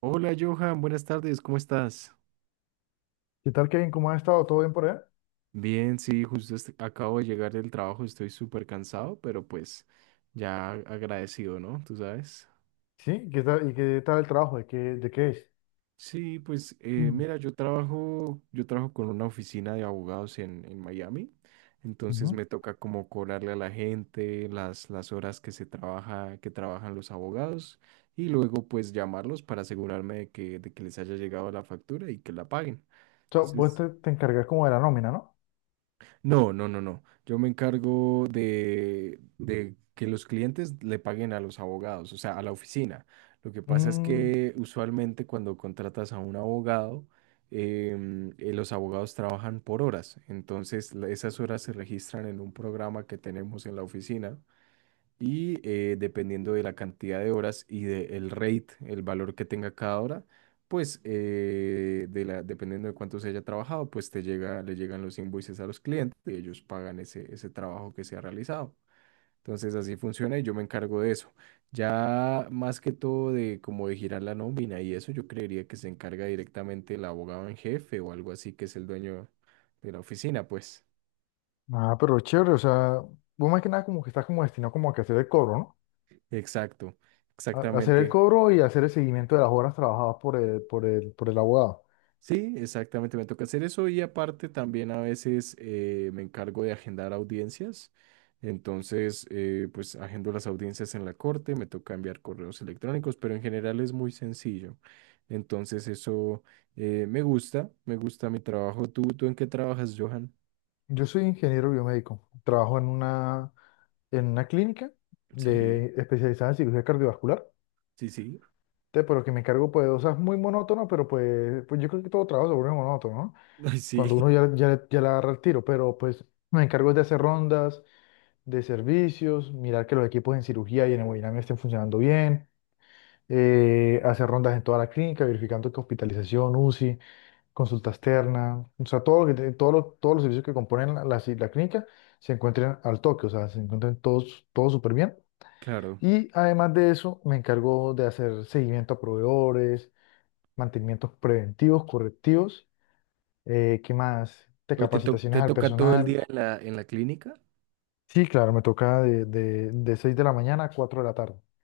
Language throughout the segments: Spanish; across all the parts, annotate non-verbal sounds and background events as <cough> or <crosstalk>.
Hola Johan, buenas tardes, ¿cómo estás? ¿Qué tal, Kevin? ¿Cómo has estado? ¿Todo bien por allá? Bien, sí, acabo de llegar del trabajo, estoy súper cansado, pero pues ya agradecido, ¿no? Tú sabes. Sí, ¿qué tal? ¿Y qué tal el trabajo? ¿De qué es? Sí, pues Mm, mira, yo trabajo con una oficina de abogados en Miami, ujú. entonces O me toca como cobrarle a la gente las horas que se trabaja, que trabajan los abogados y luego pues llamarlos para asegurarme de que les haya llegado la factura y que la paguen. vos Entonces... te encargas como de la nómina, ¿no? No, no, no, no. Yo me encargo de que los clientes le paguen a los abogados, o sea, a la oficina. Lo que pasa es Mm, que usualmente cuando contratas a un abogado, los abogados trabajan por horas. Entonces, esas horas se registran en un programa que tenemos en la oficina y dependiendo de la cantidad de horas y del rate, el valor que tenga cada hora, pues dependiendo de cuánto se haya trabajado, pues le llegan los invoices a los clientes y ellos pagan ese trabajo que se ha realizado. Entonces así funciona y yo me encargo de eso. Ya más que todo de como de girar la nómina y eso, yo creería que se encarga directamente el abogado en jefe o algo así que es el dueño de la oficina, pues. ah, pero chévere, o sea, vos más que nada como que estás como destinado como a que hacer el cobro, ¿no? Exacto, A hacer el exactamente. cobro y hacer el seguimiento de las horas trabajadas por el abogado. Sí, exactamente, me toca hacer eso y aparte también a veces me encargo de agendar audiencias. Entonces, pues agendo las audiencias en la corte, me toca enviar correos electrónicos, pero en general es muy sencillo. Entonces, eso me gusta mi trabajo. ¿Tú en qué trabajas, Johan? Yo soy ingeniero biomédico, trabajo en una clínica Sí, especializada en cirugía cardiovascular. sí, sí. Pero que me encargo pues de cosas muy monótonas, pero pues yo creo que todo trabajo se vuelve monótono, ¿no? <laughs> Ay, sí, Cuando uno ya le agarra el tiro, pero pues me encargo de hacer rondas de servicios, mirar que los equipos en cirugía y en hemodinamia estén funcionando bien. Hacer rondas en toda la clínica, verificando que hospitalización, UCI, consulta externa, o sea, todo lo que, te- todo lo- todos los servicios que componen la clínica se encuentren al toque, o sea, se encuentren todos, todos súper bien. claro. Y además de eso, me encargo de hacer seguimiento a proveedores, mantenimientos preventivos, correctivos. ¿Qué más? De ¿Pero capacitaciones te al toca todo el personal. día en la clínica? Sí, claro, me toca de 6 de la mañana a 4 de la tarde. <clears throat>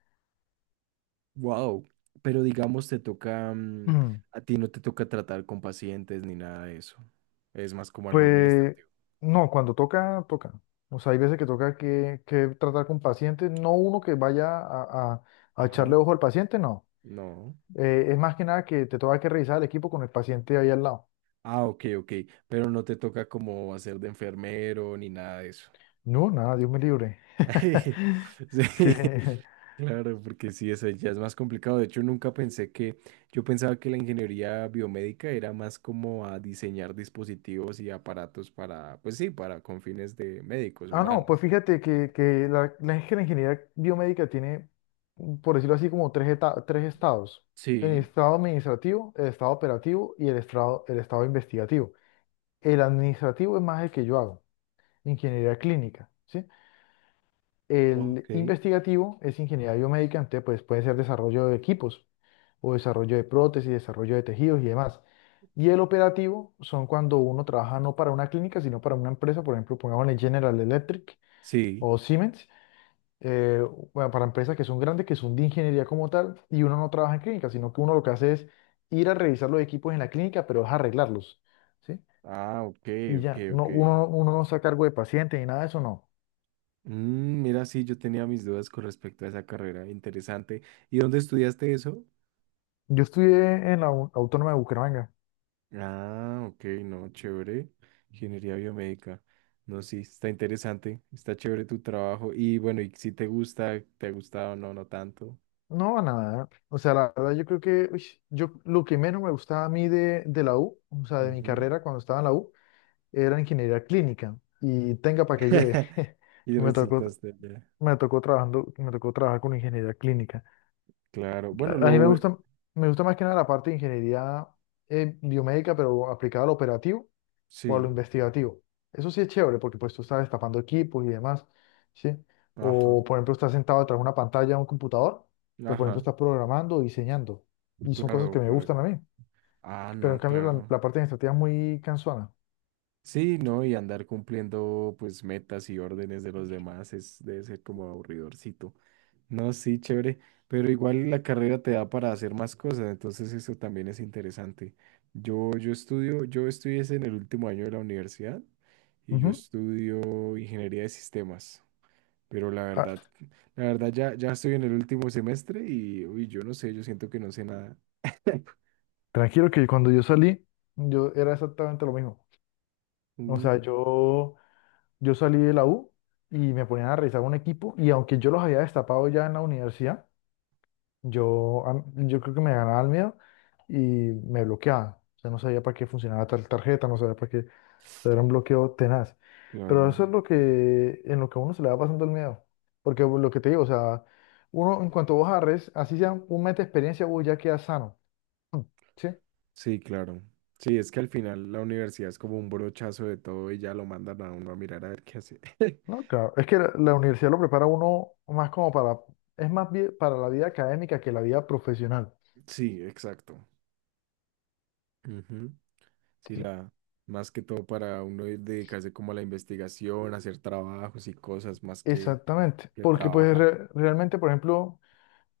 Wow, pero digamos te toca, mm, Mm, a ti no te toca tratar con pacientes ni nada de eso. Es más como algo Pues administrativo. no, cuando toca, toca. O sea, hay veces que toca que tratar con pacientes, no uno que vaya a, a echarle Ajá, ojo al paciente, no. no. Es más que nada que te toca que revisar el equipo con el paciente ahí al lado. Ah, ok, ok, pero no te toca como hacer de enfermero ni nada de eso. No, nada, Dios me libre. <laughs> <laughs> Sí. Sí, claro, porque sí, eso ya es más complicado. De hecho, nunca pensé que, yo pensaba que la ingeniería biomédica era más como a diseñar dispositivos y aparatos para, pues sí, para con fines de médicos Ah, no, pues humanos. fíjate que la es que la ingeniería biomédica tiene, por decirlo así, como tres estados. El Sí, estado administrativo, el estado operativo y el estado investigativo. El administrativo es más el que yo hago, ingeniería clínica, ¿sí? El ok. investigativo es ingeniería biomédica. Entonces pues, puede ser desarrollo de equipos o desarrollo de prótesis, desarrollo de tejidos y demás. Y el operativo son cuando uno trabaja no para una clínica, sino para una empresa, por ejemplo, pongámosle General Electric Sí. o Siemens. eh, bueno, para empresas que son grandes, que son de ingeniería como tal, y uno no trabaja en clínica, sino que uno lo que hace es ir a revisar los equipos en la clínica, pero es arreglarlos, ¿sí? Ah, ok, Y ok, ya, no, ok. uno no está a cargo de pacientes ni nada de eso, no. Mm, mira, sí, yo tenía mis dudas con respecto a esa carrera. Interesante. ¿Y dónde estudiaste eso? Yo estudié en la Autónoma de Bucaramanga. Ah, ok, no, chévere. Ingeniería biomédica. No, sí, está interesante. Está chévere tu trabajo. Y bueno, y si te gusta, te ha gustado, no, no tanto. No, nada. O sea, la verdad yo creo que uy, yo lo que menos me gustaba a mí de la U, o sea, de mi Ujú. carrera cuando estaba en la U, era ingeniería clínica. Y tenga para que lleve. <laughs> <laughs> Y Me tocó, resultaste allá. me tocó trabajar con ingeniería clínica. Claro. Bueno, A lo mí me bueno. gusta, me gusta más que nada la parte de ingeniería biomédica, pero aplicada al operativo o a lo Sí. investigativo. Eso sí es chévere, porque pues tú estás destapando equipos y demás, ¿sí? Ajá. O, por ejemplo, estás sentado detrás de una pantalla de un computador, pero, por ejemplo, Ajá. estás programando o diseñando. Y son cosas Claro, que me para. gustan a mí. Ah, Pero, en no, cambio, la, claro. la parte administrativa es muy cansona. Sí, ¿no? Y andar cumpliendo pues metas y órdenes de los demás es, debe ser como aburridorcito. No, sí, chévere, pero igual la carrera te da para hacer más cosas, entonces eso también es interesante. Yo estudié es en el último año de la universidad y yo Ujú. estudio ingeniería de sistemas, pero la Ah, verdad, la verdad ya estoy en el último semestre y uy, yo no sé, yo siento que no sé nada. <laughs> tranquilo, que cuando yo salí, yo era exactamente lo mismo. O Uh, sea, yo salí de la U y me ponían a revisar un equipo, y aunque yo los había destapado ya en la universidad, yo creo que me ganaba el miedo y me bloqueaban. O sea, no sabía para qué funcionaba tal tarjeta, no sabía para qué, o sea, era un bloqueo tenaz. Pero claro. eso es lo que, en lo que a uno se le va pasando el miedo. Porque lo que te digo, o sea, uno en cuanto vos agarres, así sea un mes de experiencia, vos ya quedas sano. Mm. ¿Sí? Sí, claro. Sí, es que al final la universidad es como un brochazo de todo y ya lo mandan a uno a mirar a ver qué hace. <laughs> No, claro. Es que la universidad lo prepara a uno más como para, es más bien para la vida académica que la vida profesional. Sí, exacto. Ujú. Sí, Sí. la, más que todo para uno dedicarse como a la investigación, hacer trabajos y cosas más Exactamente, que porque pues trabajar. realmente, por ejemplo,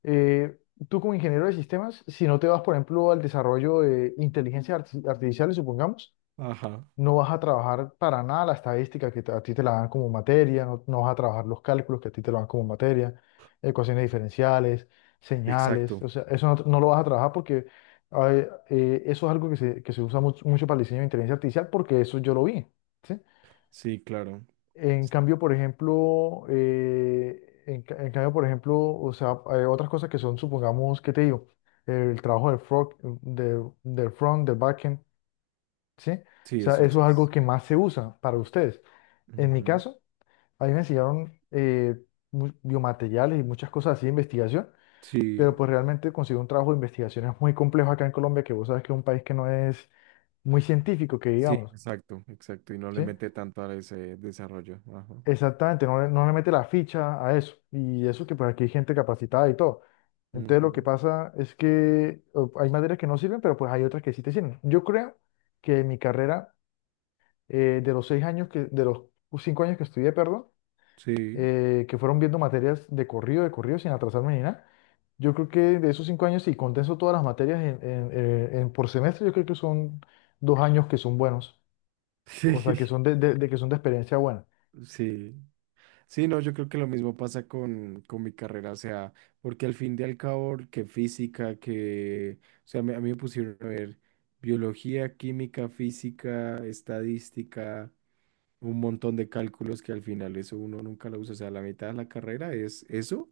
eh, tú como ingeniero de sistemas, si no te vas, por ejemplo, al desarrollo de inteligencia artificial, supongamos, Ajá, no vas a trabajar para nada la estadística que te- a ti te la dan como materia, no, no vas a trabajar los cálculos que a ti te lo dan como materia, ecuaciones diferenciales, señales, exacto. o sea, eso no, no lo vas a trabajar porque a ver, eso es algo que se, usa mucho, mucho para el diseño de inteligencia artificial porque eso yo lo vi. ¿Sí? Sí, claro. En cambio, por ejemplo, en cambio, por ejemplo, o sea, hay otras cosas que son, supongamos, ¿qué te digo? El trabajo del front, del front, del backend, ¿sí? O Sí, sea, eso eso sí es algo es. que más se usa para ustedes. En mi Ujú. caso, a mí me enseñaron biomateriales y muchas cosas así de investigación, Sí, pero pues realmente conseguir un trabajo de investigación es muy complejo acá en Colombia, que vos sabes que es un país que no es muy científico, que sí, digamos, exacto, exacto. Y no le ¿sí? mete tanto a ese desarrollo. Ajá. Exactamente, no, no le mete la ficha a eso. Y eso que pues aquí hay gente capacitada y todo. Entonces Ujú. lo que pasa es que o- hay materias que no sirven, pero pues hay otras que sí te sirven. Yo creo que en mi carrera, de los 6 años que, de los 5 años que estudié, perdón, Sí. <laughs> Que fueron viendo materias de corrido, sin atrasarme ni nada, yo creo que de esos 5 años, si condenso todas las materias en por semestre, yo creo que son 2 años que son buenos. O Sí. sea, que son de experiencia buena. Sí. Sí, no, yo creo que lo mismo pasa con mi carrera, o sea, porque al fin y al cabo, que física, que, o sea, a mí me pusieron a ver biología, química, física, estadística, un montón de cálculos que al final eso uno nunca lo usa, o sea, la mitad de la carrera es eso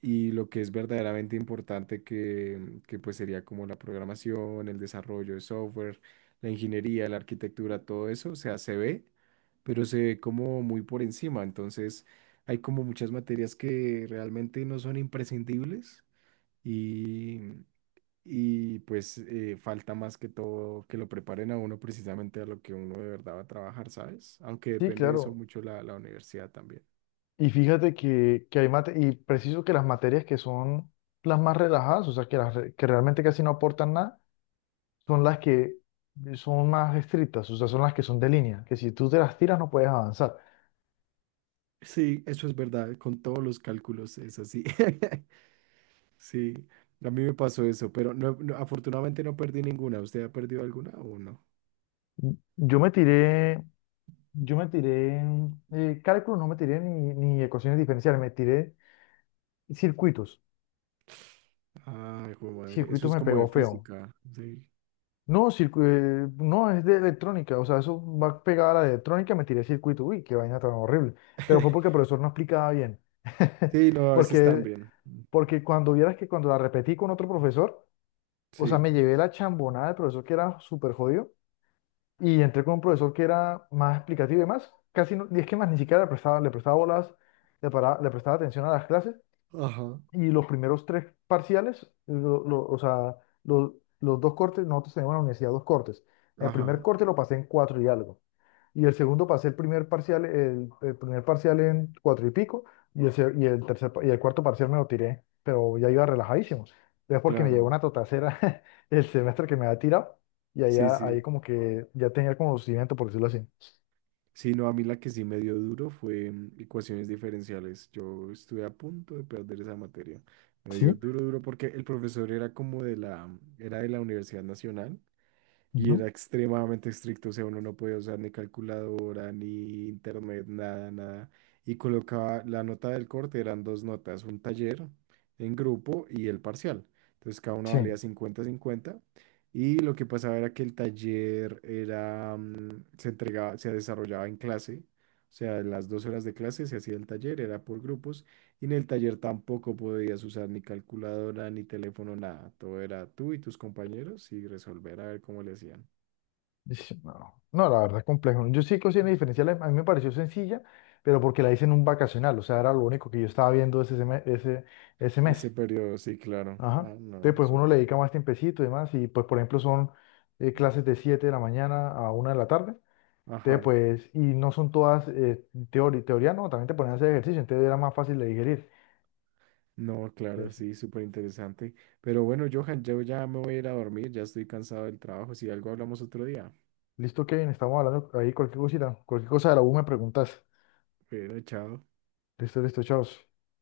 y lo que es verdaderamente importante que pues sería como la programación, el desarrollo de software, la ingeniería, la arquitectura, todo eso, o sea, se ve, pero se ve como muy por encima, entonces hay como muchas materias que realmente no son imprescindibles y, y pues falta más que todo que lo preparen a uno precisamente a lo que uno de verdad va a trabajar, ¿sabes? Aunque Sí, depende de eso claro. mucho la universidad también. Y fíjate que hay mate, y preciso que las materias que son las más relajadas, o sea, que realmente casi no aportan nada, son las que son más estrictas, o sea, son las que son de línea, que si tú te las tiras no puedes avanzar. Sí, eso es verdad, con todos los cálculos es así. <laughs> Sí, a mí me pasó eso, pero no, no, afortunadamente no perdí ninguna. ¿Usted ha perdido alguna o no? Yo me tiré, yo me tiré cálculo, no me tiré ni ecuaciones diferenciales, me tiré circuitos. Ay, jue madre, eso Circuitos es me como de pegó feo. física. Sí, No, no, es de electrónica, o sea, eso va pegada a la de electrónica, me tiré circuito, uy, qué vaina tan horrible. Pero fue porque el <laughs> profesor no explicaba bien. <laughs> sí, no, a veces Porque, también. porque cuando vieras que cuando la repetí con otro profesor, o sea, Sí, me llevé la chambonada del profesor que era súper jodido y entré con un profesor que era más explicativo y demás, casi no, y es que más ni siquiera le prestaba bolas, le prestaba atención a las clases, ajá, y los primeros tres parciales, o sea, los dos cortes, nosotros tenemos en la universidad dos cortes. El primer ajá, corte lo pasé en cuatro y algo. Y el segundo pasé el primer parcial en cuatro y pico. Y el, se- y el tercer, pa- y el cuarto parcial me lo tiré, pero ya iba relajadísimo. Es porque me llegó claro. una totacera <laughs> el semestre que me había tirado. Y Sí, allá, sí. ahí como que ya tenía el conocimiento, por decirlo así. Sí, no, a mí la que sí me dio duro fue mm, ecuaciones diferenciales. Yo estuve a punto de perder esa materia. Me dio Sí, duro, duro, porque el profesor era como de la, era de la Universidad Nacional. Y ujú. era extremadamente estricto, o sea, uno no podía usar ni calculadora, ni internet, nada, nada. Y colocaba la nota del corte, eran dos notas, un taller en grupo y el parcial. Entonces cada una Sí. valía 50-50. Y lo que pasaba era que el taller era, mm, se entregaba, se desarrollaba en clase. O sea, en las 2 horas de clase se hacía el taller, era por grupos. Y en el taller tampoco podías usar ni calculadora, ni teléfono, nada. Todo era tú y tus compañeros y resolver a ver cómo le hacían. Ish, no, no, la verdad es complejo. Yo sí cocina diferencial, a mí me pareció sencilla, pero porque la hice en un vacacional, o sea, era lo único que yo estaba viendo ese Ese mes. periodo, sí, claro. Ajá. Ah, no, Entonces, pues uno le súper dedica bien. más tiempecito y demás, y pues, por ejemplo, son clases de 7 de la mañana a 1 de la tarde. Entonces, Ajá. pues, y no son todas teoría, no, también te ponen a hacer ejercicio, entonces era más fácil de digerir. No, claro, Entonces, sí, súper interesante. Pero bueno, Johan, yo ya me voy a ir a dormir, ya estoy cansado del trabajo. Si algo hablamos otro día. listo, Kevin, estamos hablando ahí cualquier cosita, cualquier cosa de la U me preguntas. Pero chao. Listo, listo, chao.